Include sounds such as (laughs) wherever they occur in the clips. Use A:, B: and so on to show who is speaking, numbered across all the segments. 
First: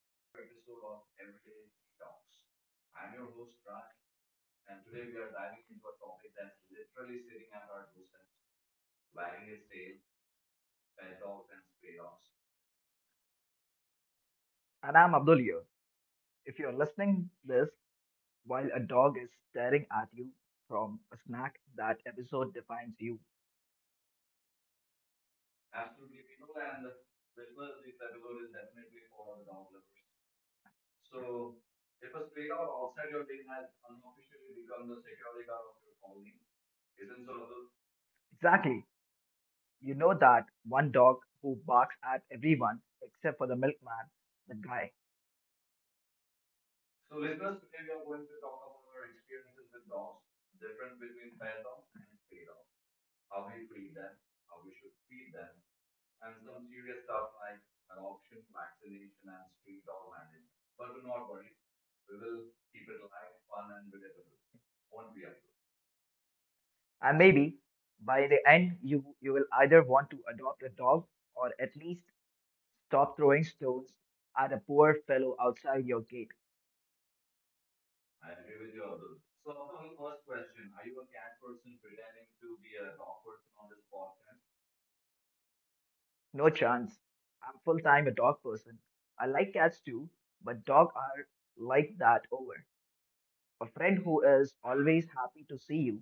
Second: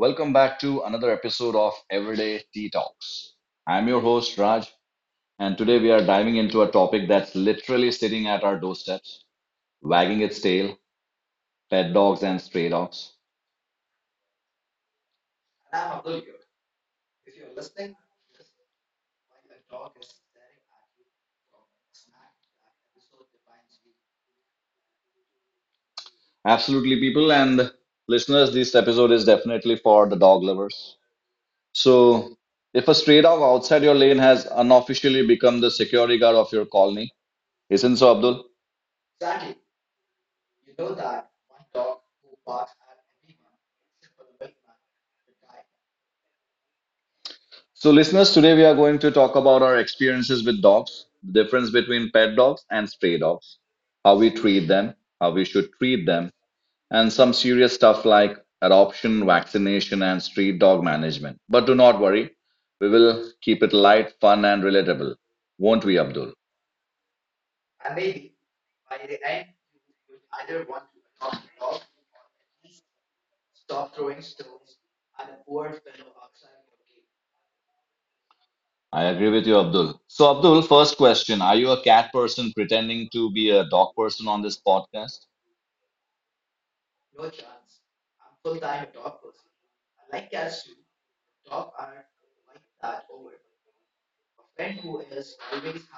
A: Welcome back to another episode of Everyday Tea Talks. I'm your host, Raj, and today we are diving into a topic that's literally sitting at our doorsteps, wagging its tail pet dogs and stray dogs. Absolutely, people and listeners, this episode is definitely for the dog lovers. So, if a stray dog outside your lane has unofficially become the security guard of your colony, isn't so, Abdul?
B: Exactly. You know that one dog who barks at everyone except for the milkman, the guy.
A: So, listeners, today we are going to talk about our experiences with dogs, the difference between pet dogs and stray dogs, how we treat them, how we should treat them, and some serious stuff like adoption, vaccination, and street dog management. But do not worry, we will keep it light, fun, and relatable, won't we, Abdul?
B: And maybe by the end, you will either want to adopt a dog or at least stop throwing stones at a poor fellow outside your gate.
A: I agree with you, Abdul. So, Abdul, first question, are you a cat person pretending to be a dog person on this podcast?
B: No chance. I'm full time a dog person. I like cats too, but dogs are like that over. A friend who is always happy to see you.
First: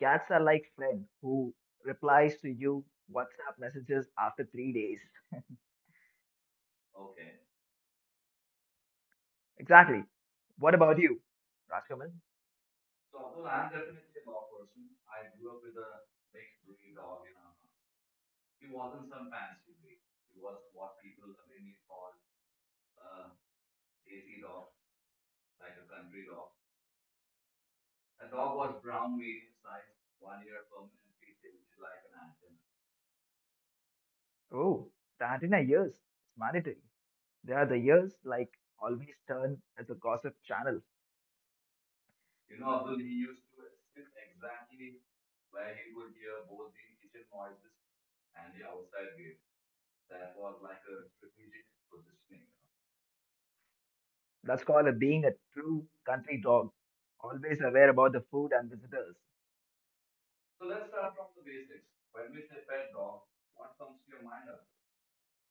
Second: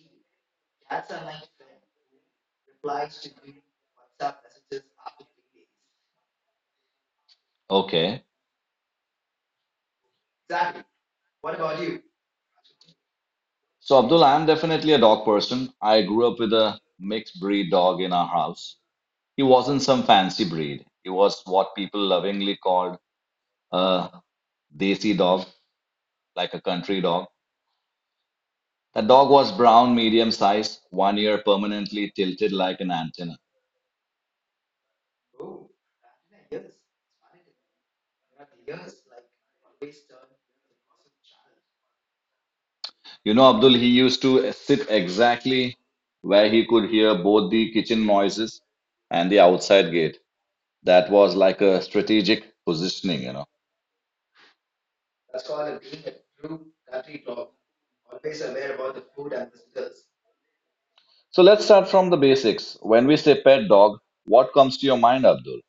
B: Cats are like friend who replies to you WhatsApp messages after 3 days.
A: Okay.
B: Exactly. What about you, Rajkamal?
A: So, Abdul, I'm definitely a dog person. I grew up with a mixed breed dog in our house. He wasn't some fancy breed. He was what people lovingly called a desi dog, like a country dog. That dog was brown, medium sized, one ear permanently tilted like an antenna.
B: Oh, the antenna years. It's mandatory. They are the years like always turn as a gossip channel.
A: You know, Abdul, he used to sit exactly where he could hear both the kitchen noises and the outside gate. That was like a strategic positioning, you know.
B: That's called a being a true country dog. Always aware about the food and visitors.
A: So let's start from the basics. When we say pet dog, what comes to your mind, Abdul?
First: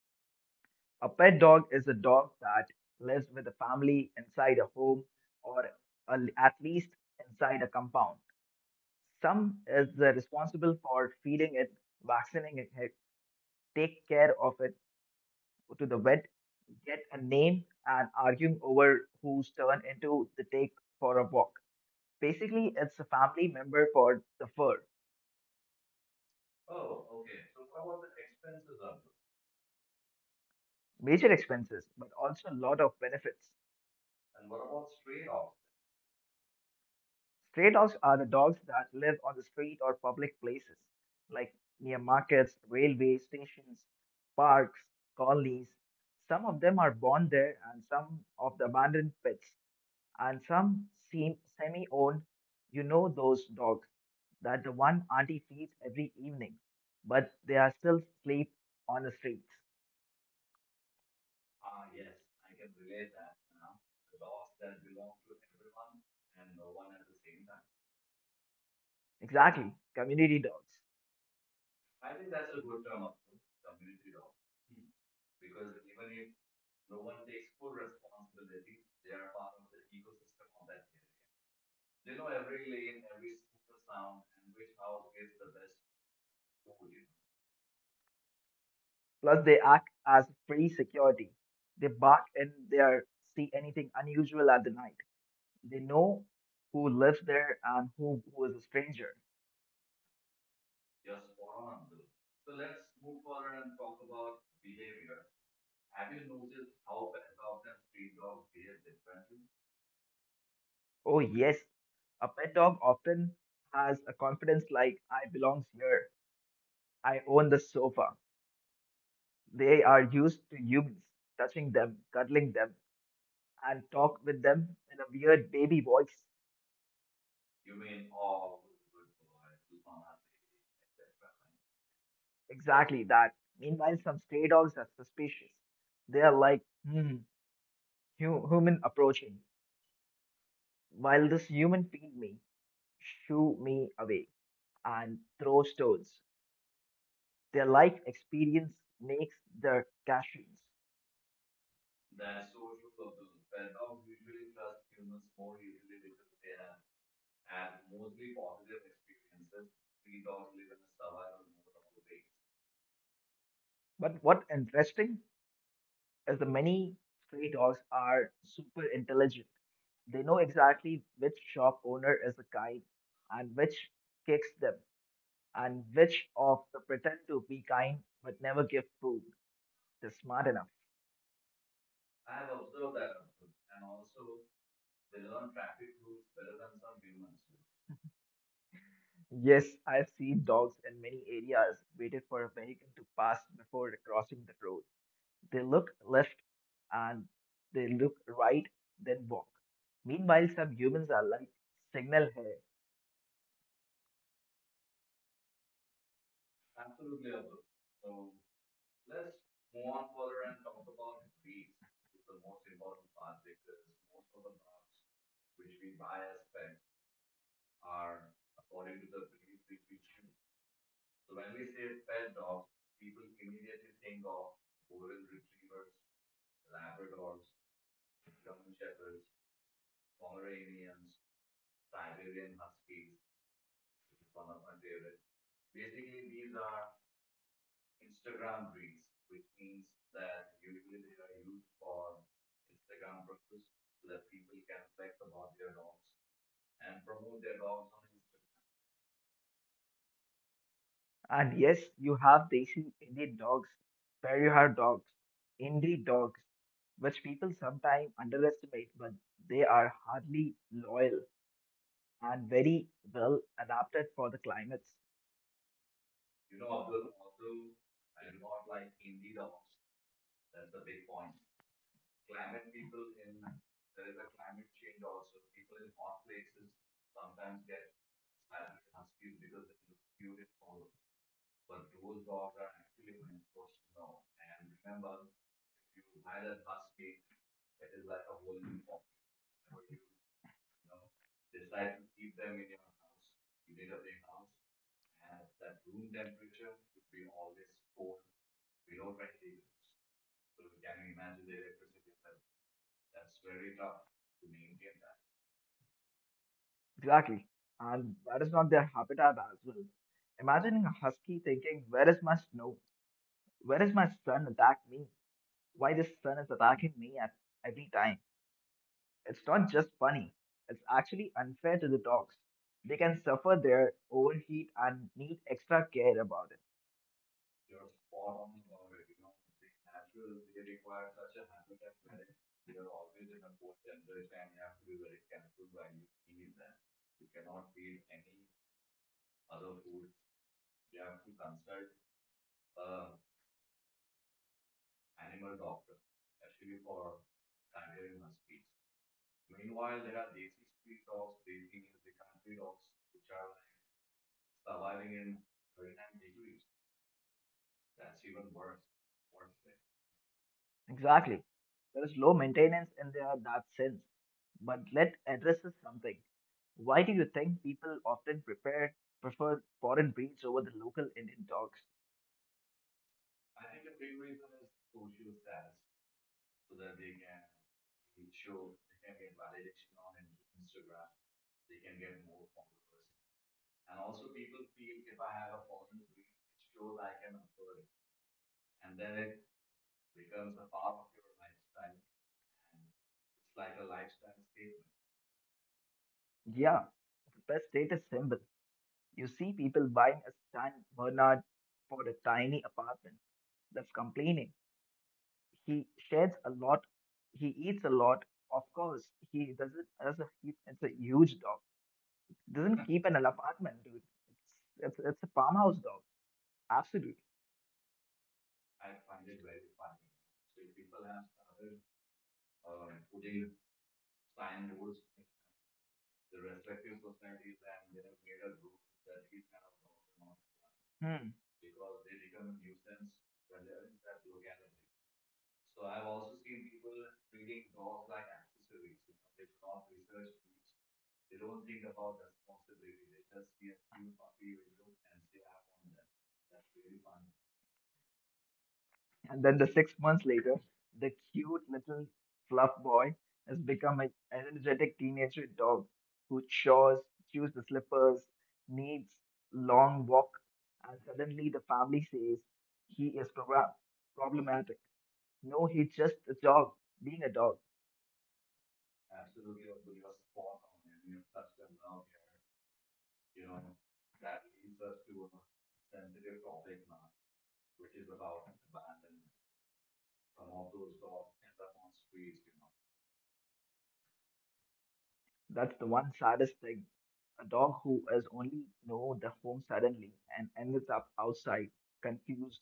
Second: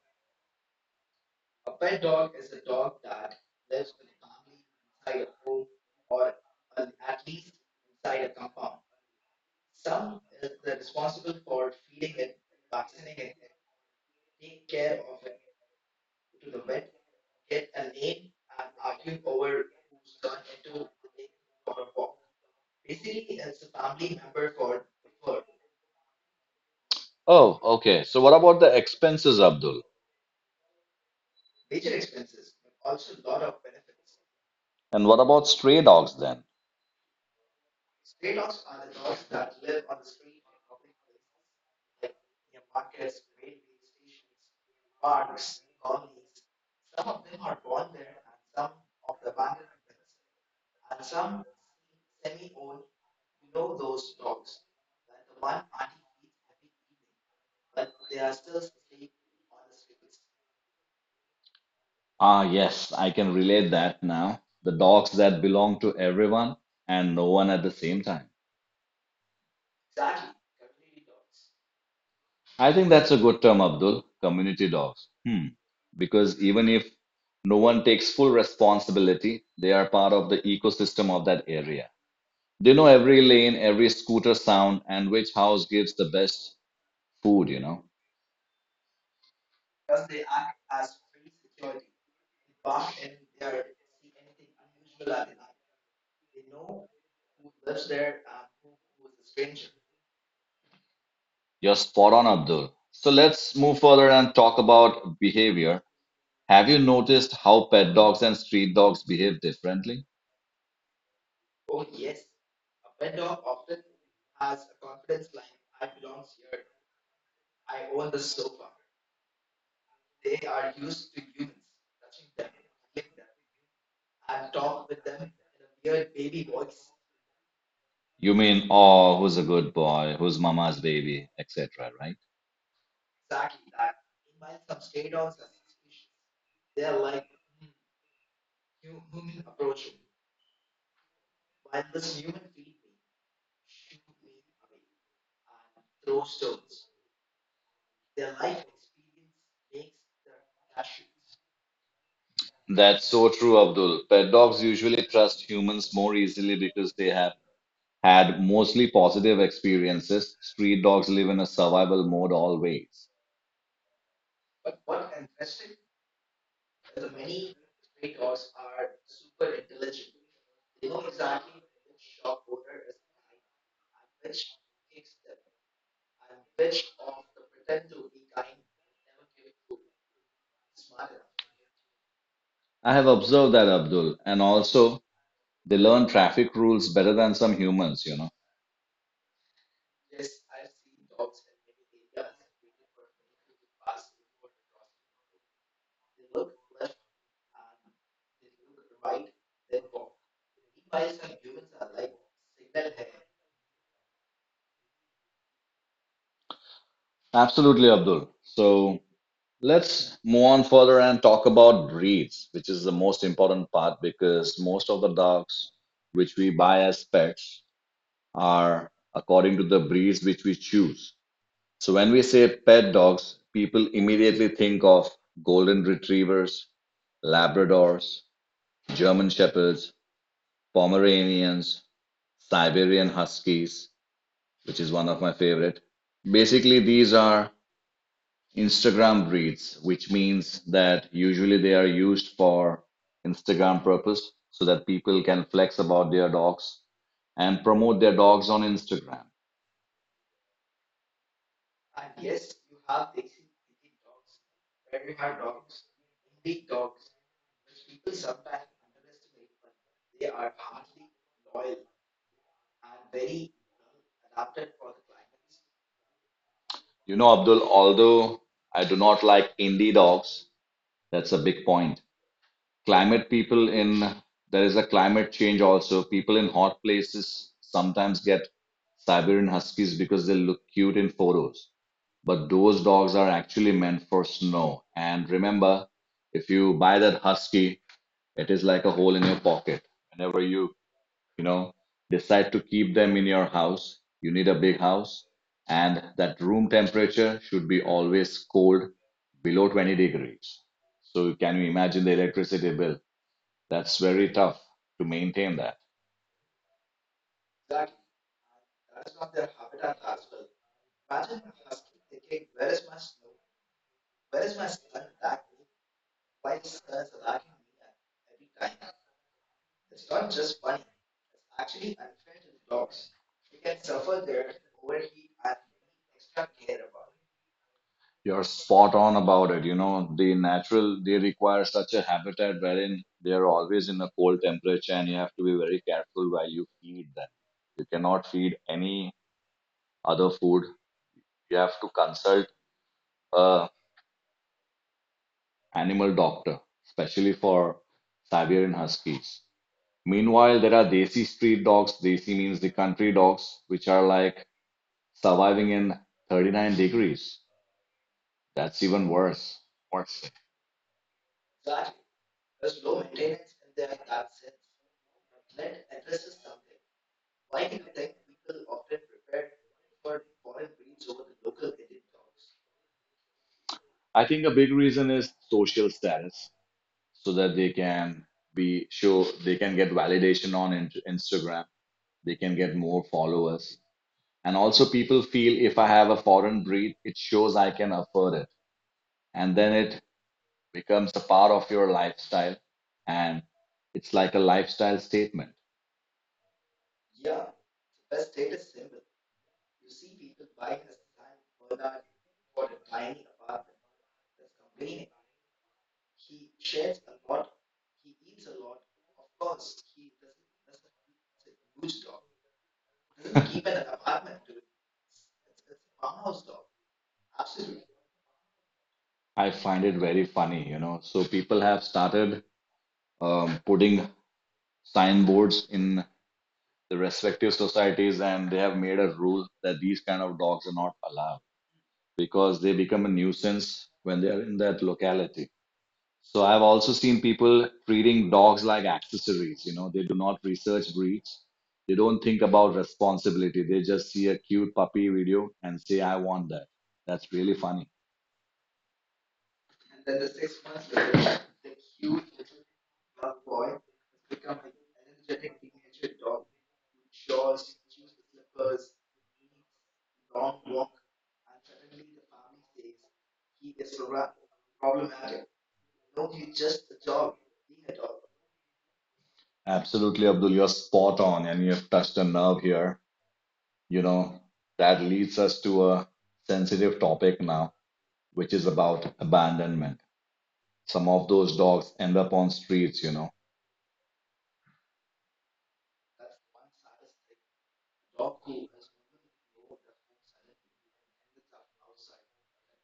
B: A pet dog is a dog that lives with a family inside a home or a, at least inside a compound. Some is responsible for feeding it, vaccinating it, hey, take care of it, go to the vet, get a name, and arguing over who's turn into the take for a walk. Basically, it's a family member for the fur.
A: Oh, okay. So what about the expenses, Abdul?
B: Major expenses, but also a lot of benefits.
A: And what about stray dogs then?
B: Stray dogs are the dogs that live on the street or public places, like near markets, railway stations, parks, colonies. Some of them are born there, and some of the abandoned pets, and some seem semi-owned. You know those dogs that the one auntie feeds every evening, but they are still sleep on the streets.
A: Ah, yes, I can relate that now. The dogs that belong to everyone and no one at the same time.
B: Exactly, community dogs.
A: I think that's a good term, Abdul. Community dogs. Hmm. Because even if no one takes full responsibility, they are part of the ecosystem of that area. They know every lane, every scooter sound, and which house gives the best food, you know.
B: Plus, they act as free security. They bark and they are, see anything unusual at the night. They know who lives there and who is a stranger.
A: You're spot on, Abdul. So let's move further and talk about behavior. Have you noticed how pet dogs and street dogs behave differently?
B: Oh, yes, a pet dog often has a confidence like, I belong here, I own the sofa. They are used to humans touching them, cuddling them, and talk with them in a weird baby voice.
A: You mean, oh, who's a good boy, who's mama's baby, etc., right?
B: Exactly that. Meanwhile, some stray dogs are suspicious. They are like, hmm, human approaching. While this human feed me, shoo me away, and throw stones. Their life experience makes their cashews.
A: That's so true, Abdul. Pet dogs usually trust humans more easily because they have had mostly positive experiences. Street dogs live in a survival mode always.
B: But what interesting is the many stray dogs are super intelligent. They know exactly which shop owner is the kind and which kicks them and which of the pretend to be kind but never give food. They're smart enough.
A: I have observed that, Abdul, and also they learn traffic rules better than some humans, you know.
B: Yes, I've seen dogs in many areas waited for a vehicle to pass before crossing the road. They look left and they look right, then walk. Meanwhile, some humans are like signal here.
A: Absolutely, Abdul. So let's move on further and talk about breeds, which is the most important part because most of the dogs which we buy as pets are according to the breeds which we choose. So when we say pet dogs, people immediately think of golden retrievers, Labradors, German Shepherds, Pomeranians, Siberian Huskies, which is one of my favorite. Basically, these are Instagram breeds, which means that usually they are used for Instagram purpose so that people can flex about their dogs and promote their dogs on Instagram.
B: And yes, you have Desi Indian dogs, Perihar dogs, Indi dogs, which people sometimes underestimate, but they are hardly loyal and very well adapted for the climates.
A: You know, Abdul, although I do not like indie dogs, that's a big point. Climate people in there is a climate change also. People in hot places sometimes get Siberian Huskies because they look cute in photos. But those dogs are actually meant for snow. And remember, if you buy that husky, it is like a hole in your pocket. Whenever you you know decide to keep them in your house, you need a big house and that room temperature should be always cold, below 20 degrees. So can you imagine the electricity bill? That's very tough to maintain that.
B: Exactly. And that is not their habitat as well. Imagining a husky thinking, where is my snow? Where is my sun attack me? Why this sun is attacking me at every time? It's not just funny. It's actually unfair to the dogs. They can suffer their overheat and need extra care about it.
A: You're spot on about it. You know, the natural, they require such a habitat wherein they are always in a cold temperature and you have to be very careful where you feed them. You cannot feed any other food. You have to consult a animal doctor, especially for Siberian Huskies. Meanwhile, there are desi street dogs. Desi means the country dogs, which are like surviving in 39 degrees. That's even worse. Worse.
B: Exactly. There is low maintenance in their that sense. But let addresses something. Why do you think people often prepare prefer foreign breeds over the local Indian dogs?
A: I think a big reason is social status, so that they can be show they can get validation on Instagram. They can get more followers, and also people feel if I have a foreign breed, it shows I can afford it, and then it becomes a part of your lifestyle, and it's like a lifestyle statement.
B: Yeah, the best status symbol. You see people buying a Stan Bernard for a tiny apartment. That's complaining. He sheds a lot. He eats a lot. Of course, he doesn't. As a, he, it's a huge dog. Doesn't keep an apartment, dude. It's a farmhouse dog. Absolutely.
A: I find it very funny, you know. So people have started putting signboards in the respective societies and they have made a rule that these kind of dogs are not
B: Hmm.
A: allowed because they become a nuisance when they are in that locality. So I've also seen people treating dogs like accessories. You know, they do not research breeds. They don't think about responsibility. They just see a cute puppy video and say, I want that. That's really funny.
B: And then the 6 months later, the cute little fluff boy has become an energetic teenager dog who chores, chews the slippers, needs long walk, and suddenly the family says he is problematic. No, he's just a dog, being a dog.
A: Absolutely, Abdul, you're spot on and you've touched a nerve here. You know, that leads us to a sensitive topic now, which is about abandonment. Some of those dogs end up on streets, you know.
B: That's the one saddest thing. A dog who has only known the home suddenly and ends up outside, confused,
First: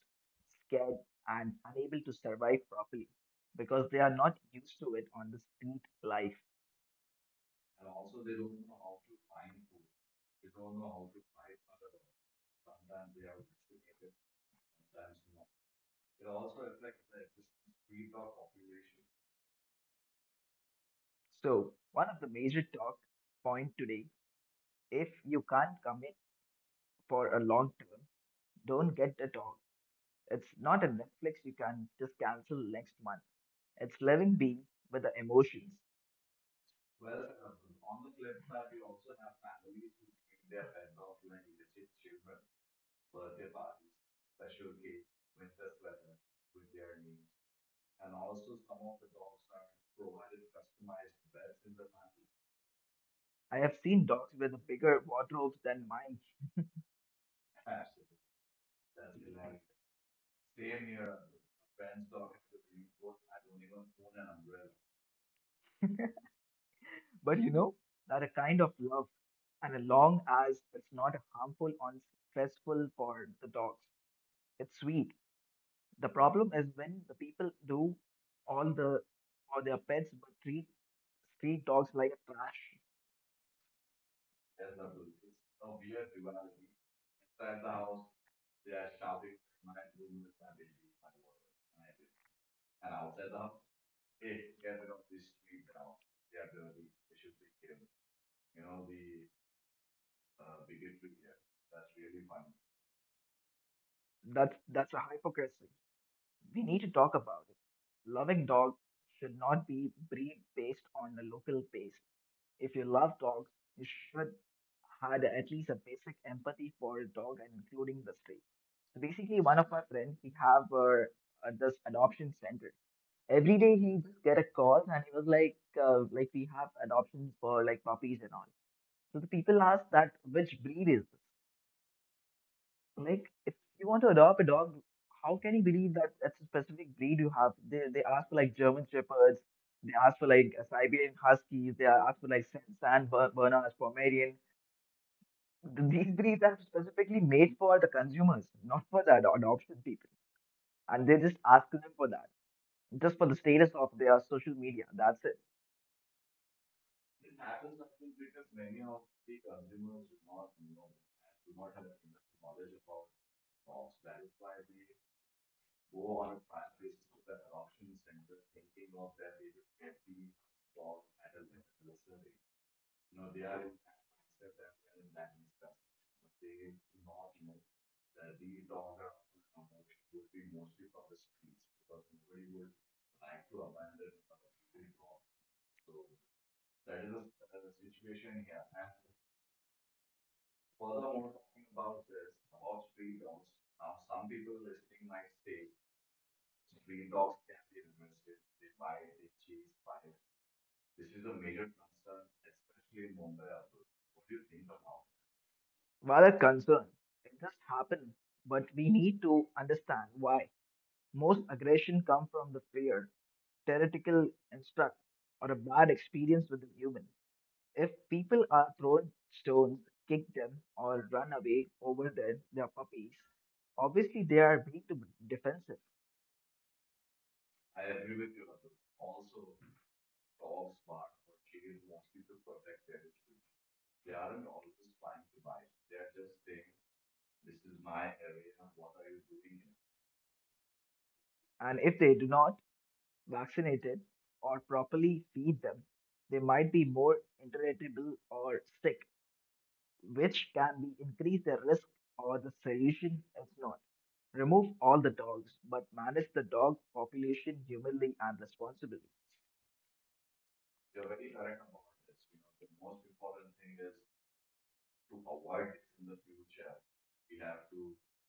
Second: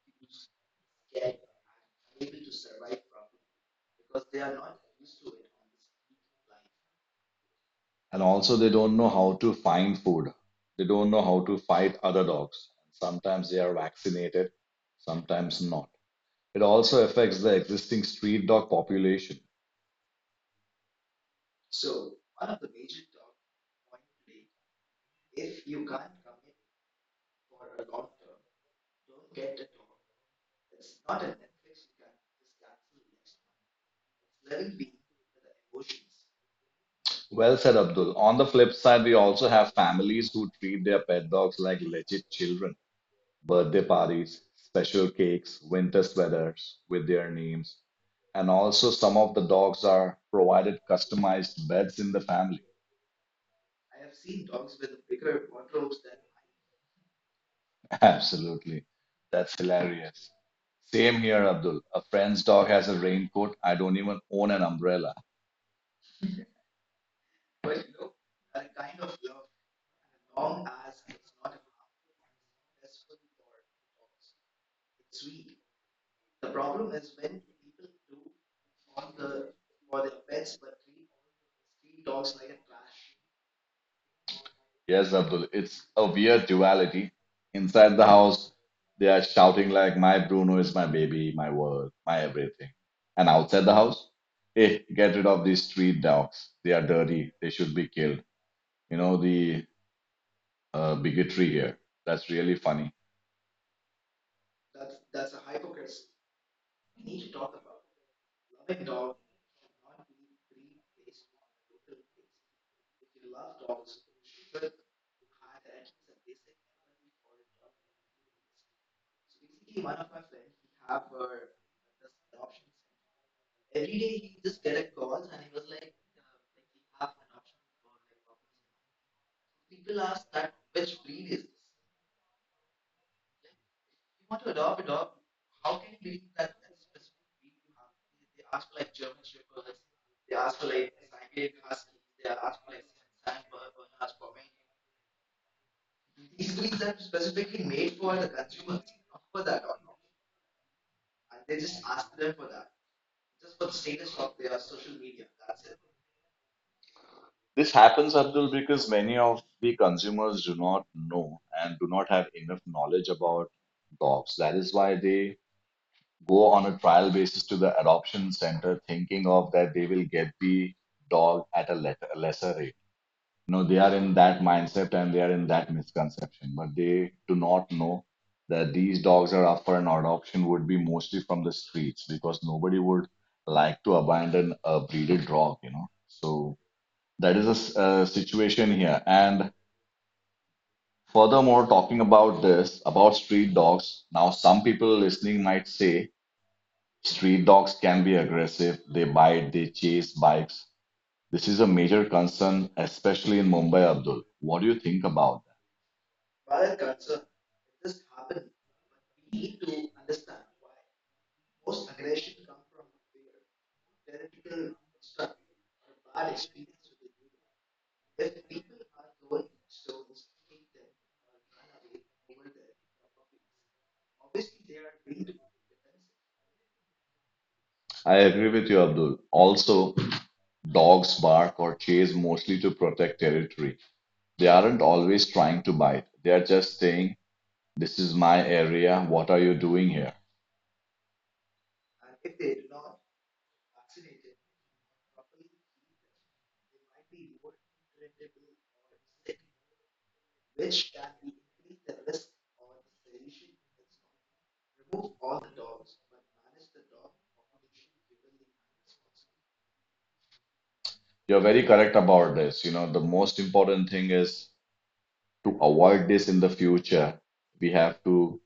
B: scared, and unable to survive properly because they are not used to it on the street life.
A: And also they don't know how to find food. They don't know how to fight other dogs. Sometimes they are vaccinated, sometimes not. It also affects the existing street dog population.
B: So, one of the major talk point today, if you can't commit for a long term, don't get a dog. It's not a Netflix you can just cancel next month. It's living being with the emotions.
A: Well said, Abdul. On the flip side, we also have families who treat their pet dogs like legit children. Birthday parties, special cakes, winter sweaters with their names. And also, some of the dogs are provided customized beds in the family.
B: I have seen dogs with bigger wardrobes than mine.
A: (laughs) Absolutely. That's hilarious. Same here, Abdul. A friend's dog has a raincoat. I don't even own an umbrella.
B: But you know, that a kind of love, and as long as it's not harmful or stressful for the dogs, it's sweet. The problem is when the people do all the or their pets but treat street dogs like a trash.
A: Yes, Abdul, it's a weird duality. Inside the house, they are shouting like, My Bruno is my baby, my world, my everything. And outside the house, hey, get rid of these street dogs. They are dirty. They should be killed. You know, the bigotry here. That's really funny.
B: That's a hypocrisy. We need to talk about it. Loving dogs should not be breed based on the local base. If you love dogs, you should had at least a basic empathy for a dog and including the stray. So basically, one of my friends, he have this adoption center. Every day he just get a call and he was like we have adoptions for like puppies and all. So the people ask that which breed is this? Like, if you want to adopt a dog, how can you believe that that's a specific breed you have? They ask for like German Shepherds, they ask for like Siberian Huskies, they ask for like San Bernards, Pomeranian. These breeds are specifically made for the consumers, not for the adoption people, and they just ask them for that, just for the status of their social media. That's it.
A: This happens, Abdul, because many of the consumers do not know and do not have enough knowledge about dogs. That is why they go on a trial basis to the adoption center, thinking of that they will get the dog at a lesser rate. No, they are in that mindset and they are in that misconception, but they do not know that these dogs are up for an adoption would be mostly from the streets because nobody would like to abandon a breeded dog, you know. So. That is a situation here. And furthermore, talking about this, about street dogs, now some people listening might say street dogs can be aggressive, they bite, they chase bikes. This is a major concern, especially in Mumbai, Abdul. What do you think about that?
B: Rather concerned. It just happened, but we need to understand why. Most aggression comes from the fear, theoretical instruct, or a bad experience with a human. If people are thrown stones, kick them, or run away over their puppies, obviously they are being to defensive.
A: I agree with you, Abdul. Also, dogs bark or chase mostly to protect territory. They aren't always trying to bite. They are just saying, this is my area. What are you doing here?
B: And if they do not vaccinated or properly feed them, they might be more irritable or sick, which can be increase the risk or the solution is not. Remove all the dogs, but manage the dog population humanly and responsibly.
A: You're very correct about this. You know, the most important thing is to avoid this in the future. We have to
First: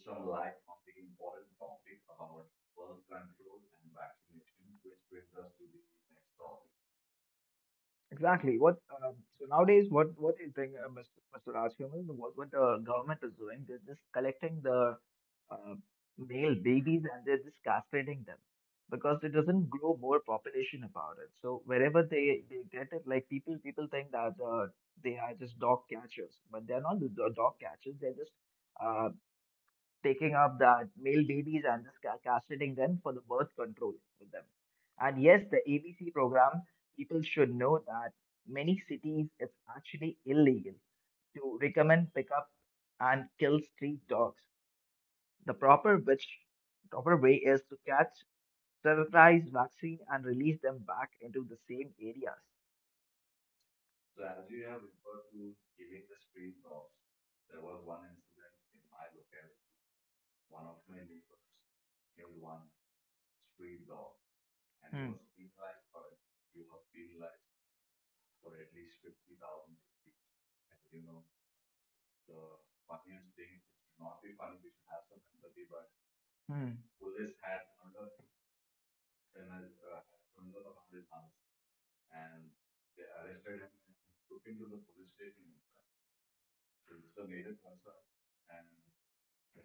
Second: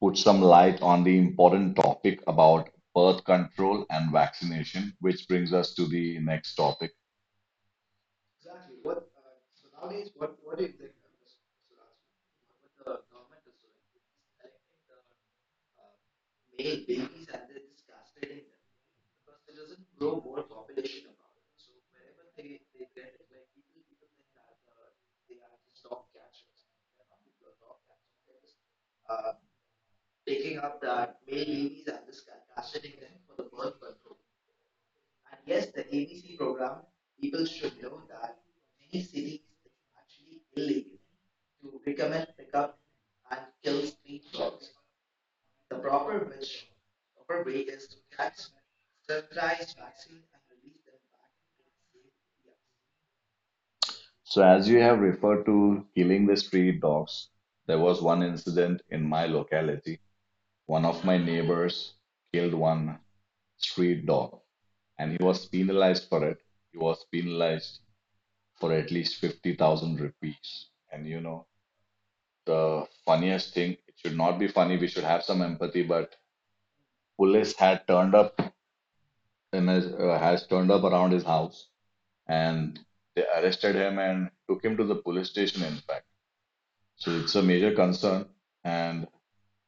A: put some light on the important topic about birth control and vaccination, which brings us to the next topic.
B: Exactly. What so nowadays, what do you think, Mr. Rajkumar, what the government is doing? They're just collecting the uh, male babies and they're just castrating them because it doesn't grow more population about it. So wherever they get it, like people think that they are just dog catchers, but they're not the dog catchers. They're just uh, taking up the male babies and just castrating them for the birth control with them. And yes, the ABC program, people should know that many cities it's actually illegal to recommend pick up and kill street dogs. The proper way is to catch, sterilize, vaccine, and release them back into the same areas.
A: So, as you have referred to killing the street dogs, there was one incident in my locality. One of my neighbors killed one street dog and
B: Hmm.
A: he was penalized for it. He was penalized for at least 50,000 rupees. And you know, the funniest thing, it should not be funny, we should have some empathy, but
B: Hmm.
A: police had turned up in has turned up around his house and they arrested him and took him to the police station, in fact. So it's a major concern and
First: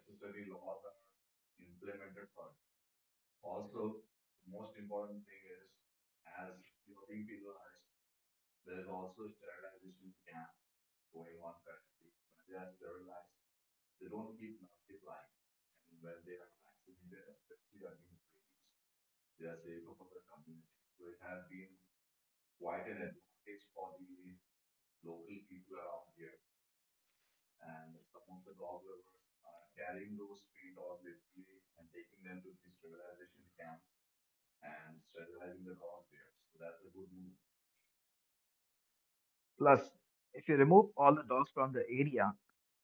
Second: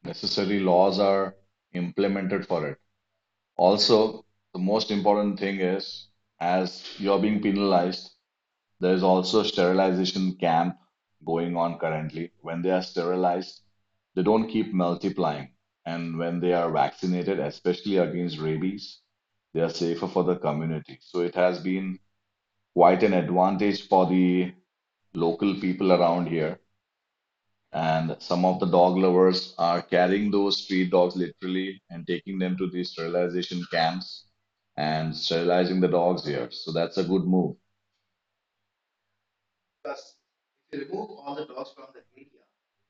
A: necessary laws are implemented for it. Also, the most important thing is, as you're being penalized, there is also a sterilization camp going on currently. When they are sterilized, they don't keep multiplying. And when they are vaccinated, especially against rabies, they are safer for the community. So it has been quite an advantage for the local people around here. And some of the dog lovers are carrying those street dogs literally and taking them to these sterilization camps and sterilizing the dogs here. So that's a good move.
B: Plus, if you remove all the dogs from the area,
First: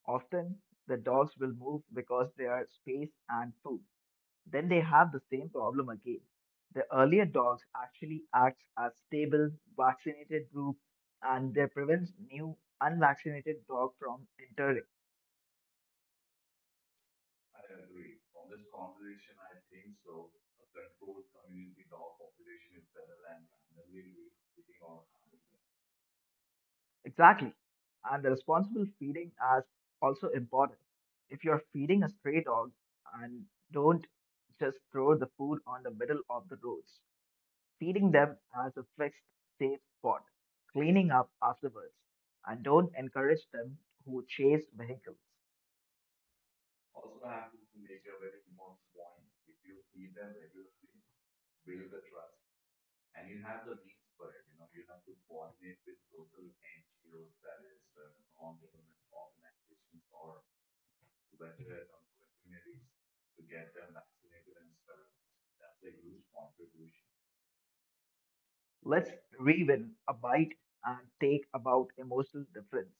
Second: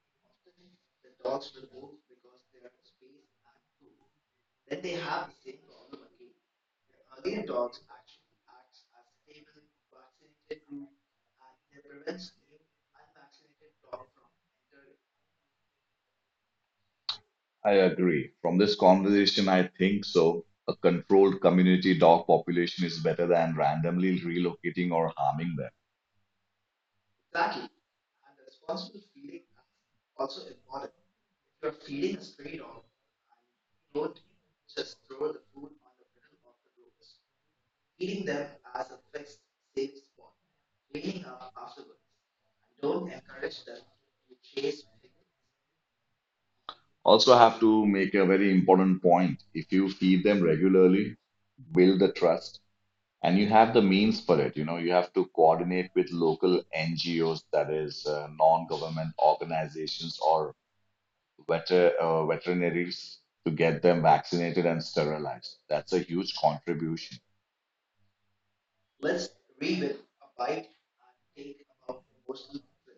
B: often the dogs will move because they are space and food. Then they have the same problem again. The earlier dogs actually act as stable, vaccinated group and they prevent new unvaccinated dog from entering.
A: I agree. From this conversation, I think so. A controlled community dog population is better than randomly relocating or harming them.
B: Exactly. And the responsible feeding is also important. If you're feeding a stray dog and don't just throw the food on the middle of the roads, feeding them as a fixed, safe spot, cleaning up afterwards, and don't encourage them who chase vehicles.
A: Also, I have to make a very important point. If you feed them regularly, build the trust, and you have the means for it, you know, you have to coordinate with local NGOs, that is, non-government organizations or veterinaries to get them vaccinated and sterilized. That's a huge contribution.
B: Let's rewin a bite and take about emotional difference.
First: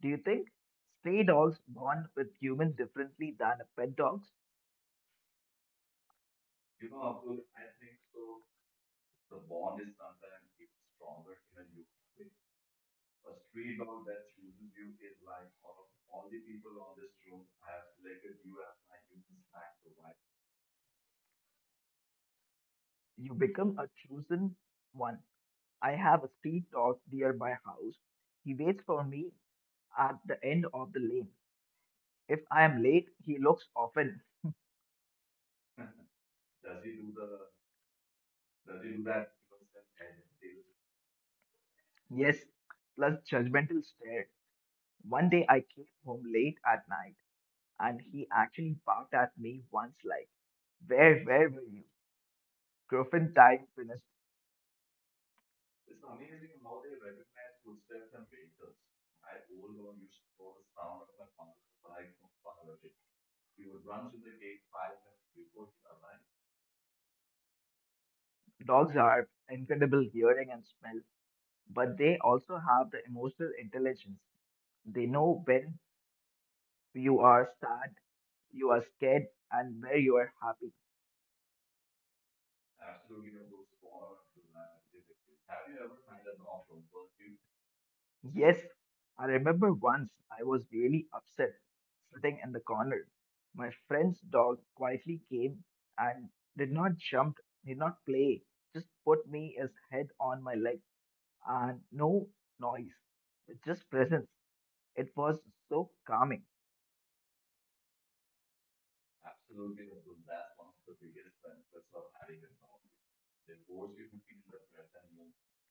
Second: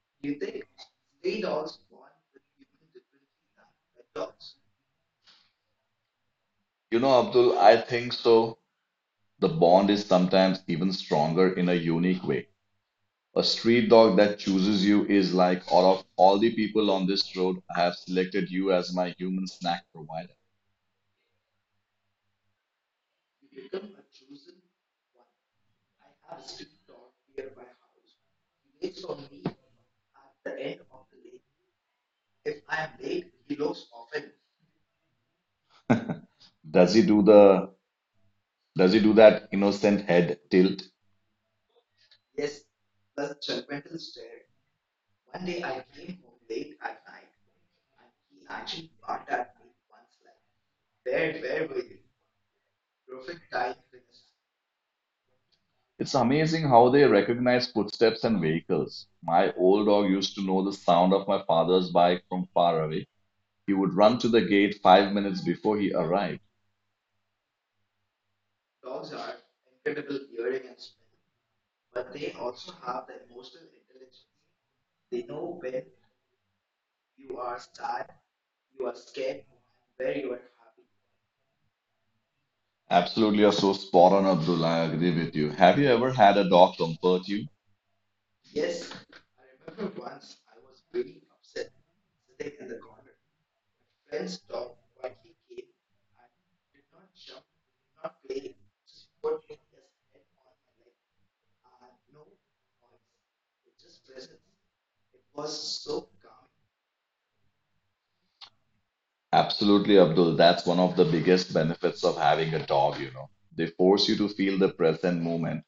B: Do you think stray dogs bond with humans differently than pet dogs?
A: You know, Abdul, I think so. The bond is sometimes even stronger in a unique way. A street dog that chooses you is like, out of all the people on this road, I have selected you as my human snack provider.
B: You become a chosen one. I have a street dog near my house. He waits for me at the end of the lane. If I am late, he looks often.
A: Does he do the, does he do that innocent head tilt?
B: Yes, plus judgmental stare. One day I came home late at night and he actually barked at me once like, where were you? Griffin time finished.
A: It's amazing how they recognize footsteps and vehicles. My old dog used to know the sound of my father's bike from far away. He would run to the gate 5 minutes before he arrived.
B: Dogs are incredible hearing and smell, but they also have the emotional intelligence. They know when you are sad, you are scared, and where you are happy.
A: Absolutely, you're so spot on, Abdul. I agree with you. Have you ever had a dog comfort you?
B: Yes, I remember once I was really upset sitting in the corner. My friend's dog quietly came and did not jump, did not play, just put me his head on my leg and no noise, just presence. It was so calming.
A: Absolutely, Abdul. That's one of the biggest benefits of having a dog, you know. They force you to feel the present moment.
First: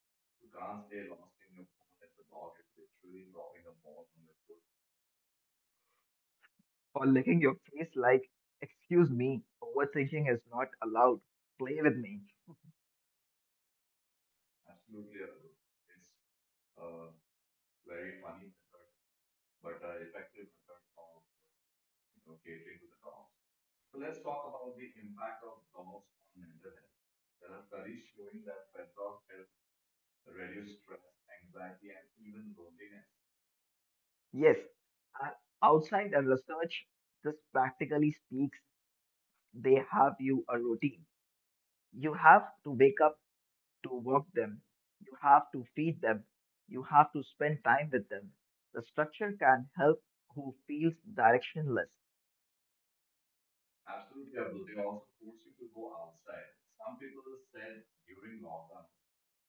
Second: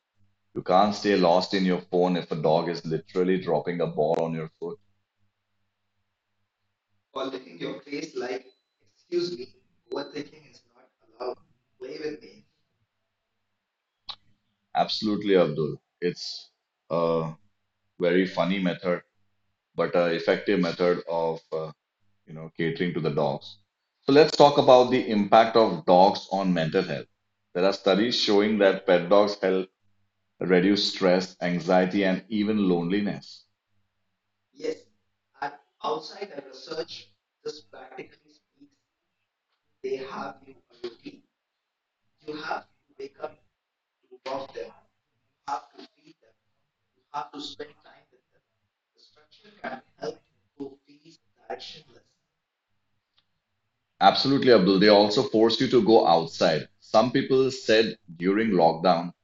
A: You can't stay lost in your phone if a dog is literally dropping a ball on your foot.
B: Or licking your face like, excuse me, overthinking is not allowed. Play with me.
A: Absolutely, Abdul. It's a very funny method but an effective method of catering to the dogs. So let's talk about the impact of dogs on mental health. There are studies showing that pet dogs help reduce stress, anxiety, and even loneliness.
B: Yes, uh, outside the research, this practically speaks, they have you a routine. You have to wake up to work them. You have to feed them. You have to spend time with them. The structure can help who feels directionless.
A: Absolutely, Abdul. They also force you to go outside. Some people said during lockdown,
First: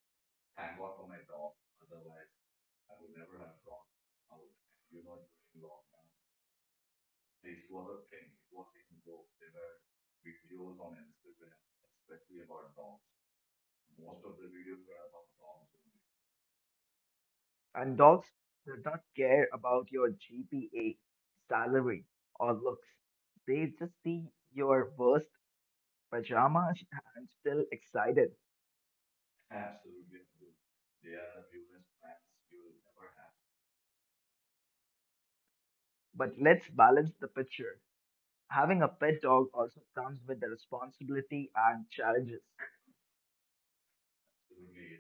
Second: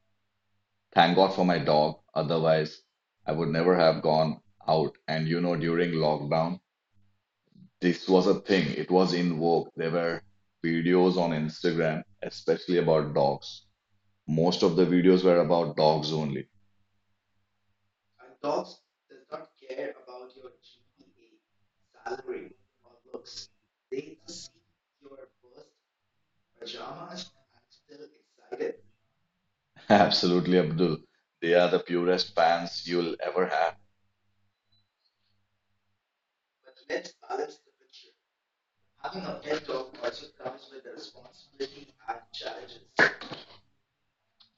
A: thank God for my dog. Otherwise, I would never have gone out. And you know, during lockdown, this was a thing. It was in vogue. There were videos on Instagram, especially about dogs. Most of the videos were about dogs only.
B: And dogs do not care about your GPA, salary, or looks. They just see your worst pajamas and still excited.
A: (laughs) Absolutely, Abdul. They are the purest fans you'll ever have.
B: But let's balance the picture. Having a pet dog also comes with the responsibility and challenges.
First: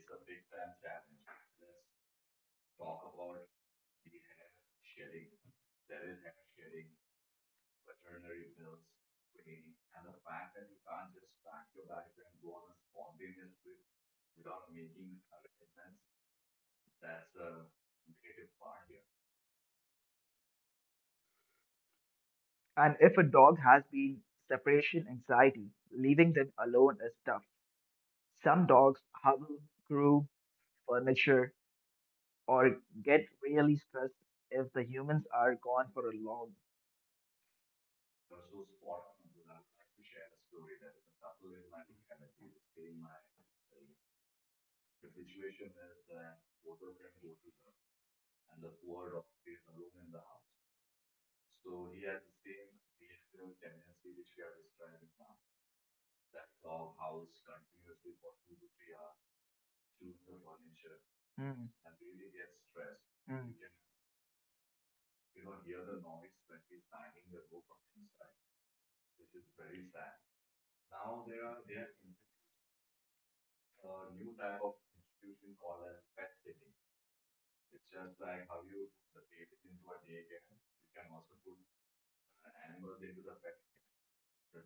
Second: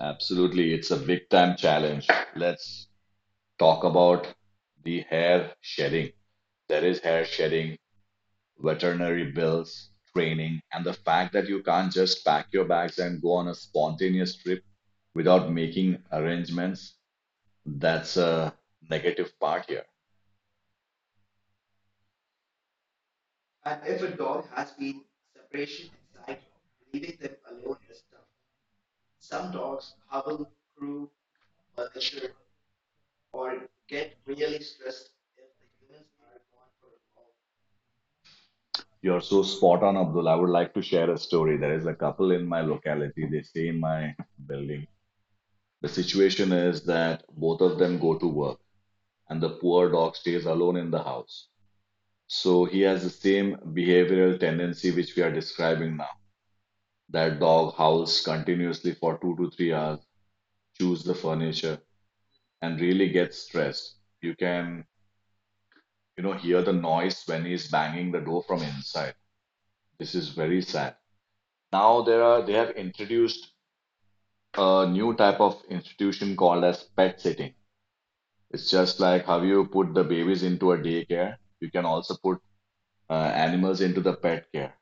A: Absolutely. It's a big time challenge. Let's talk about the hair shedding. There is hair shedding, veterinary bills, training, and the fact that you can't just pack your bags and go on a spontaneous trip without making arrangements. That's a negative part here.
B: And if a dog has been separation anxiety, leaving them alone is tough. Some dogs howl, groove furniture, or get really stressed if the humans are gone for a long.
A: You're so spot on, Abdul. I would like to share a story. There is a couple in my locality. They stay in my building. The situation is that both of them go to work, and the poor dog stays alone in the house. So he has the same behavioral tendency which we are describing now. That dog howls continuously for 2 to 3 hours, chews the furniture,
B: Mm,
A: and really gets
B: mm.
A: stressed. You can, you know, hear the noise when he's banging the door from inside. This is very sad. Now there are they have introduced a new type of institution called as pet sitting. It's just like how you put the babies into a daycare, you can also put uh, animals into the pet care.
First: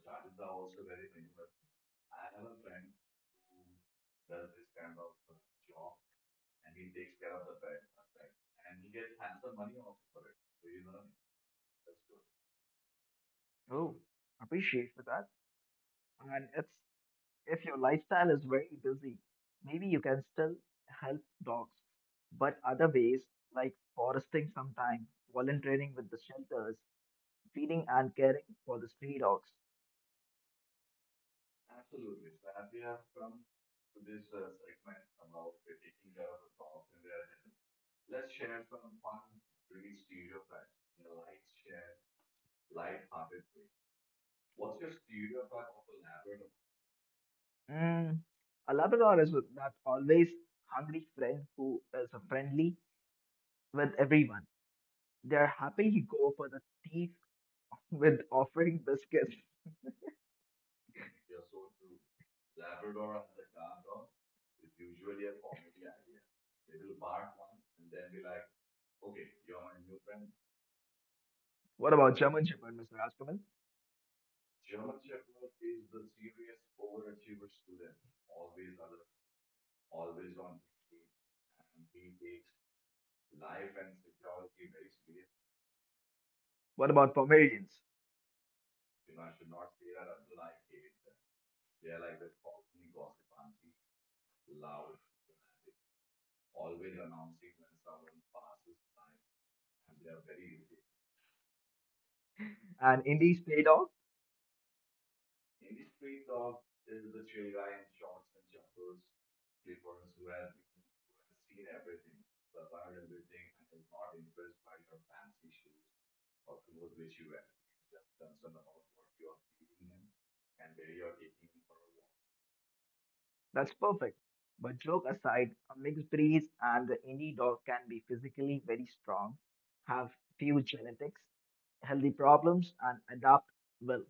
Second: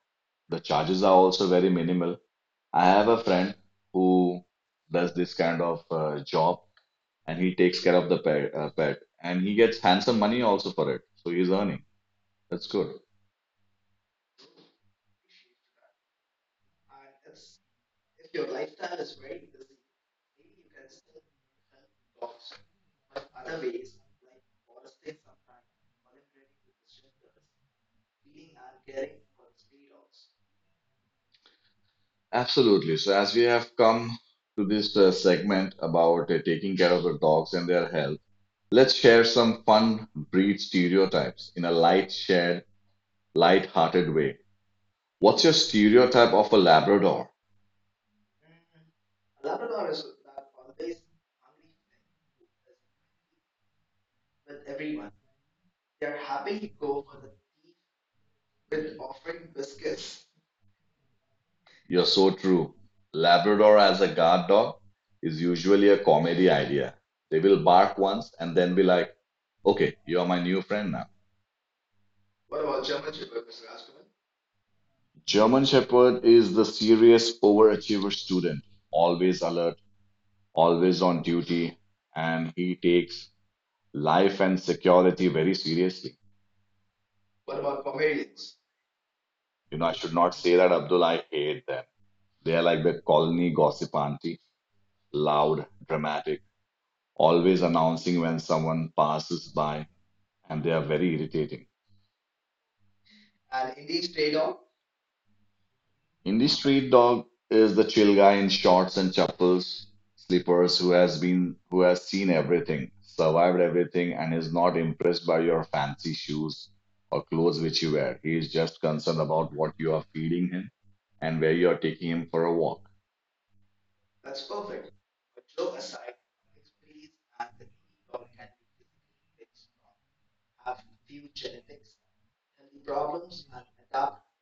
A: The charges are also very minimal. I have a friend who does this kind of job, and he takes care of the pet, and he gets handsome money also for it. So he's earning. That's good.
B: Oh, appreciate for that. And it's If your lifestyle is very busy, maybe you can still help dogs, but other ways like foresting sometime, volunteering with the shelters, feeding and caring for the stray dogs.
A: Absolutely. So, as we have come to this segment about taking care of the dogs and their health, let's share some fun breed stereotypes in a light, light-hearted way. What's your stereotype of a Labrador?
B: Mm, a Labrador is with that always hungry friend who is friendly with everyone. They're happy to go for the teeth with offering biscuits.
A: You're so true. Labrador as a guard dog is usually a comedy idea. They will bark once and then be like, okay, you're my new friend now.
B: What about German Shepherd, Mr. Asperman?
A: German Shepherd is the serious overachiever student, always alert, always on duty, and he takes life and security very seriously.
B: What about Pomeranians
A: You know, I should not say that, Abdul. I hate them. They are like the colony gossip auntie, loud, dramatic, always announcing when someone passes by, and they are very irritating.
B: and Indies play?
A: Indie street dog is the chill guy in shorts and chappals, slippers who has seen everything, survived everything, and is not impressed by your fancy shoes or clothes which you wear. He is just concerned about what you are feeding him and where you are taking him for a walk.
B: That's perfect. But joke aside, a mixed breed and the indie dog can be physically very strong, have few genetics, healthy problems, and adapt well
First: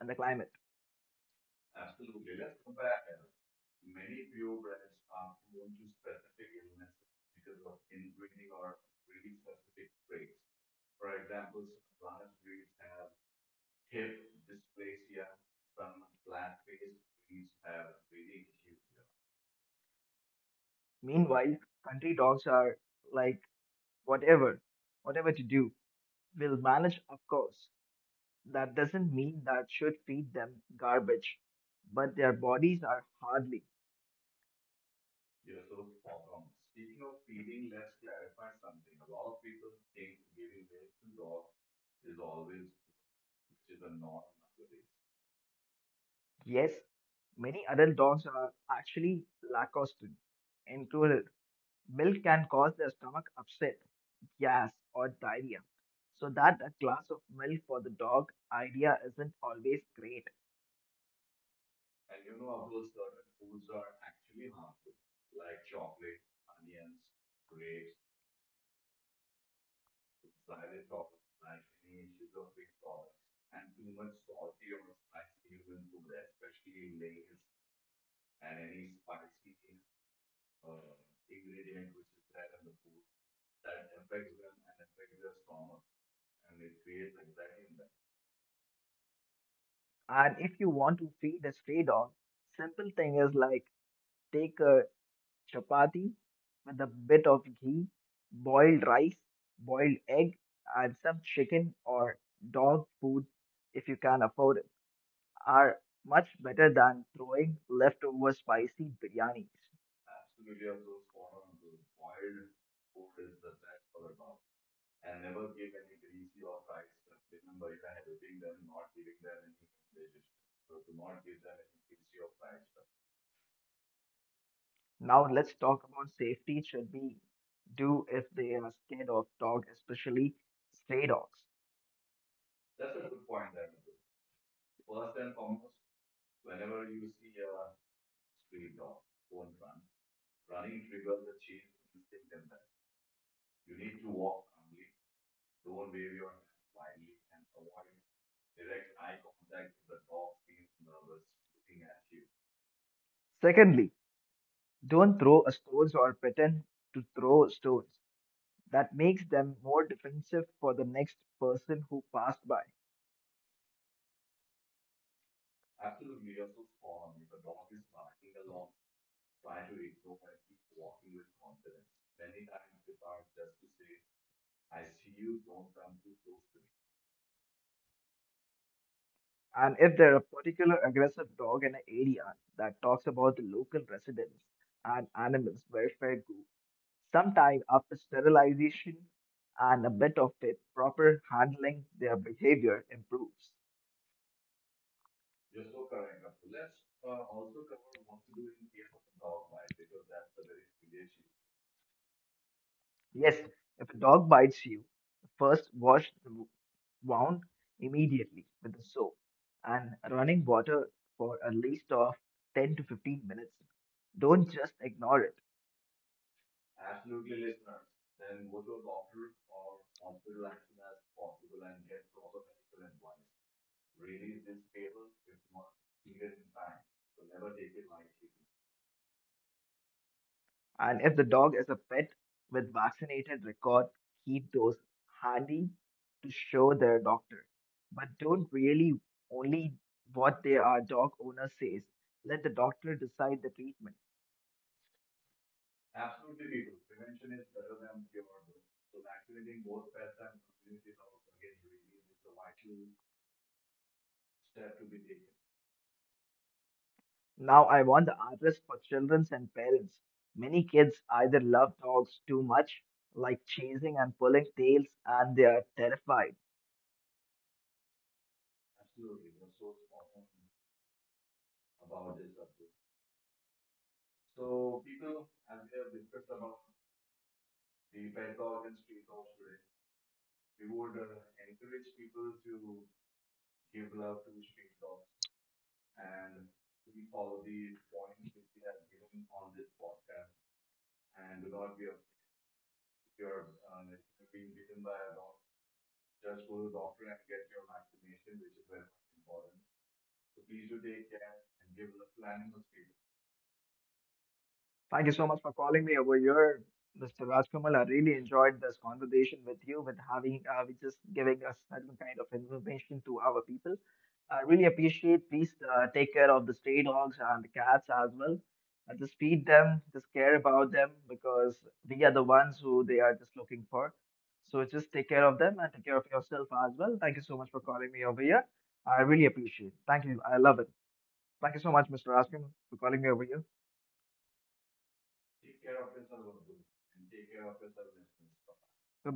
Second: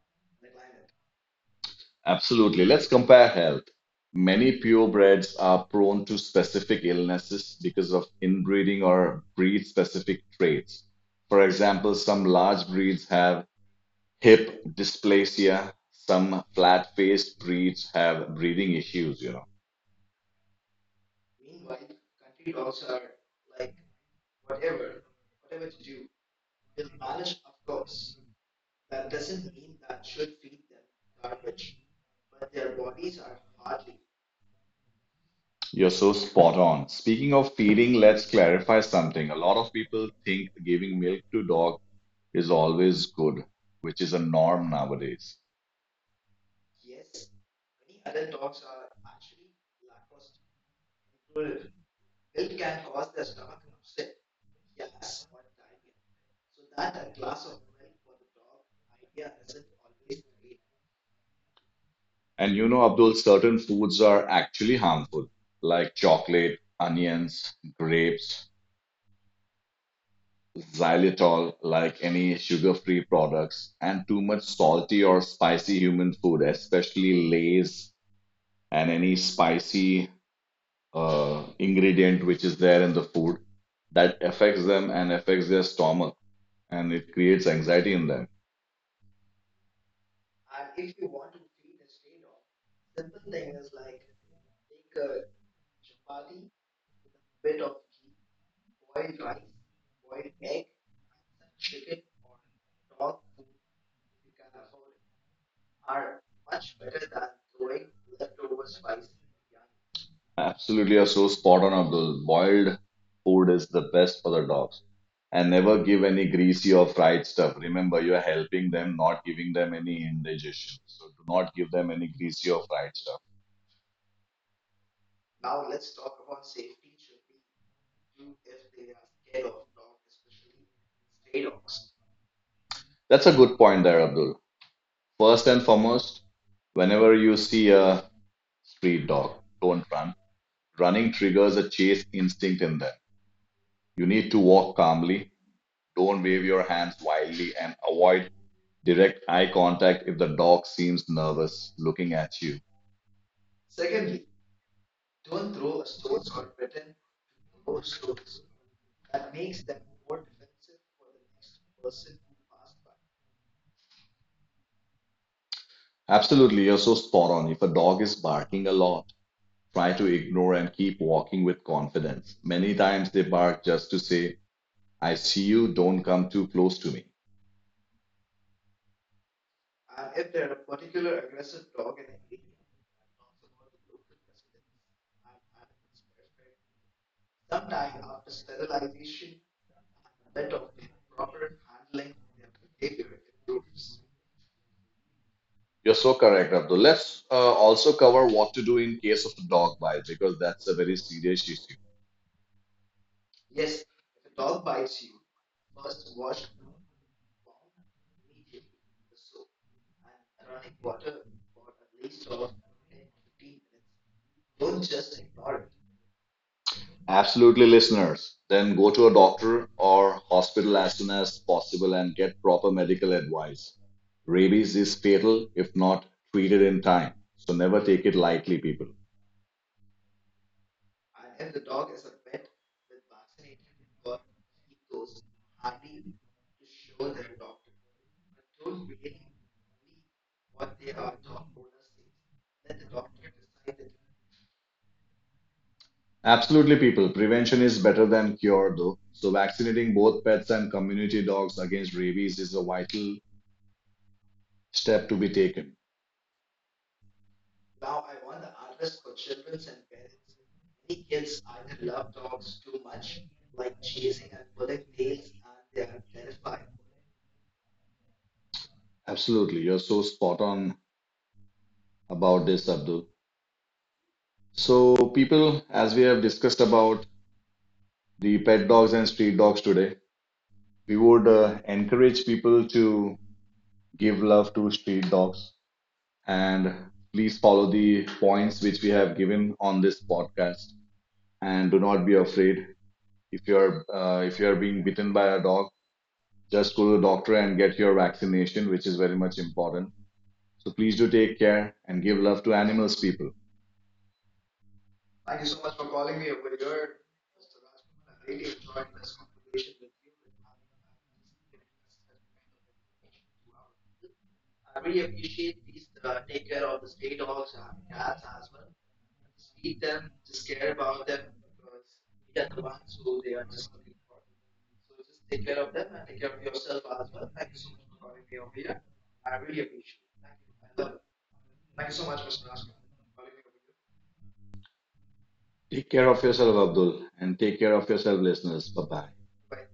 B: in the climate.
A: Absolutely. Let's compare health. Many purebreds are prone to specific illnesses because of inbreeding or breed specific traits. For example, some large breeds have hip dysplasia. Some flat-faced breeds have breathing issues, you know.
B: Meanwhile, country dogs are like whatever, whatever to do, will manage, of course. That doesn't mean that should feed them garbage, but their bodies are hardly.
A: You're so spot on. Speaking of feeding, let's clarify something. A lot of people think giving milk to dog is always good, which is a norm nowadays.
B: Yes, many adult dogs are actually Lacoste included. Milk can cause the stomach upset, gas, or diarrhea. So that a glass of milk for the dog idea isn't always great.
A: And you know, Abdul, certain foods are actually harmful, like chocolate, onions, grapes, xylitol, like any sugar-free products, and too much salty or spicy human food, especially Lay's and any spicy ingredient which is there in the food that affects them and affects their stomach, and it creates anxiety in them.
B: And if you want to feed a stray dog, simple thing is like take a chapati with a bit of ghee, boiled rice, boiled egg, and some chicken or dog food if you can afford it are much better than throwing leftover spicy biryani.
A: Absolutely, you're so spot on of those. Boiled food is the best for the dogs. And never give any greasy or fried stuff. Remember, you're helping them, not giving them any indigestion. So do not give them any greasy or fried stuff.
B: Now let's talk about safety should be do if they are scared of dogs, especially stray dogs.
A: That's a good point there, Abdul. First and foremost, whenever you see a street dog, don't run. Running triggers a chase instinct in them. You need to walk calmly, don't wave your hands wildly, and avoid direct eye contact if the dog seems nervous looking at you.
B: Secondly, don't throw a stones or pretend to throw stones. That makes them more defensive for the next person who passed by.
A: Absolutely, you're so spot on. If a dog is barking a lot, try to ignore and keep walking with confidence. Many times they bark just to say, I see you, don't come too close to me.
B: And if there are a particular aggressive dog in an area that talks about the local residents and animals welfare group, sometime after sterilization and a bit of a proper handling, their behavior improves.
A: You're so correct, Abdul. Let's also cover what to do in case of a dog bite because that's a very serious issue.
B: Yes, if a dog bites you, first wash the wound immediately with the soap and running water for at least of 10 to 15 minutes. Don't just ignore it.
A: Absolutely, listeners. Then go to a doctor or hospital as soon as possible and get proper medical advice. Rabies is fatal if not treated in time. So never take it lightly, people.
B: And if the dog is a pet with vaccinated record, keep those handy to show their doctor. But don't really only what they are dog owner says. Let the doctor decide the treatment.
A: Absolutely, people. Prevention is better than cure, though. So vaccinating both pets and community dogs against rabies is a vital step to be taken.
B: Now I want the artist for children and parents. Many kids either love dogs too much, like chasing and pulling tails, and they are terrified.
A: Absolutely. You're so spot on about this, Abdul. So, people, as we have discussed about the pet dogs and street dogs today, we would encourage people to give love to street dogs, and please follow the points which we have given on this podcast, and do not be afraid if you're being bitten by a dog. Just go to the doctor and get your vaccination which is very much important. So please do take care and give love to animals, people.
B: Thank you so much for calling me over here, Mr. Rajkamal. I really enjoyed this conversation with you, with having, with just giving us certain kind of information to our people. I really appreciate. Please take care of the stray dogs and the cats as well. Just feed them, just care about them because we are the ones who they are just looking for. So just take care of them and take care of yourself as well. Thank you so much for calling me over here. I really appreciate. It. Thank you. I love it. Thank you so much, Mr. Rajkamal, for calling me over here.
A: Take care of yourself, Abdul, and take care of yourself, listeners. Bye bye.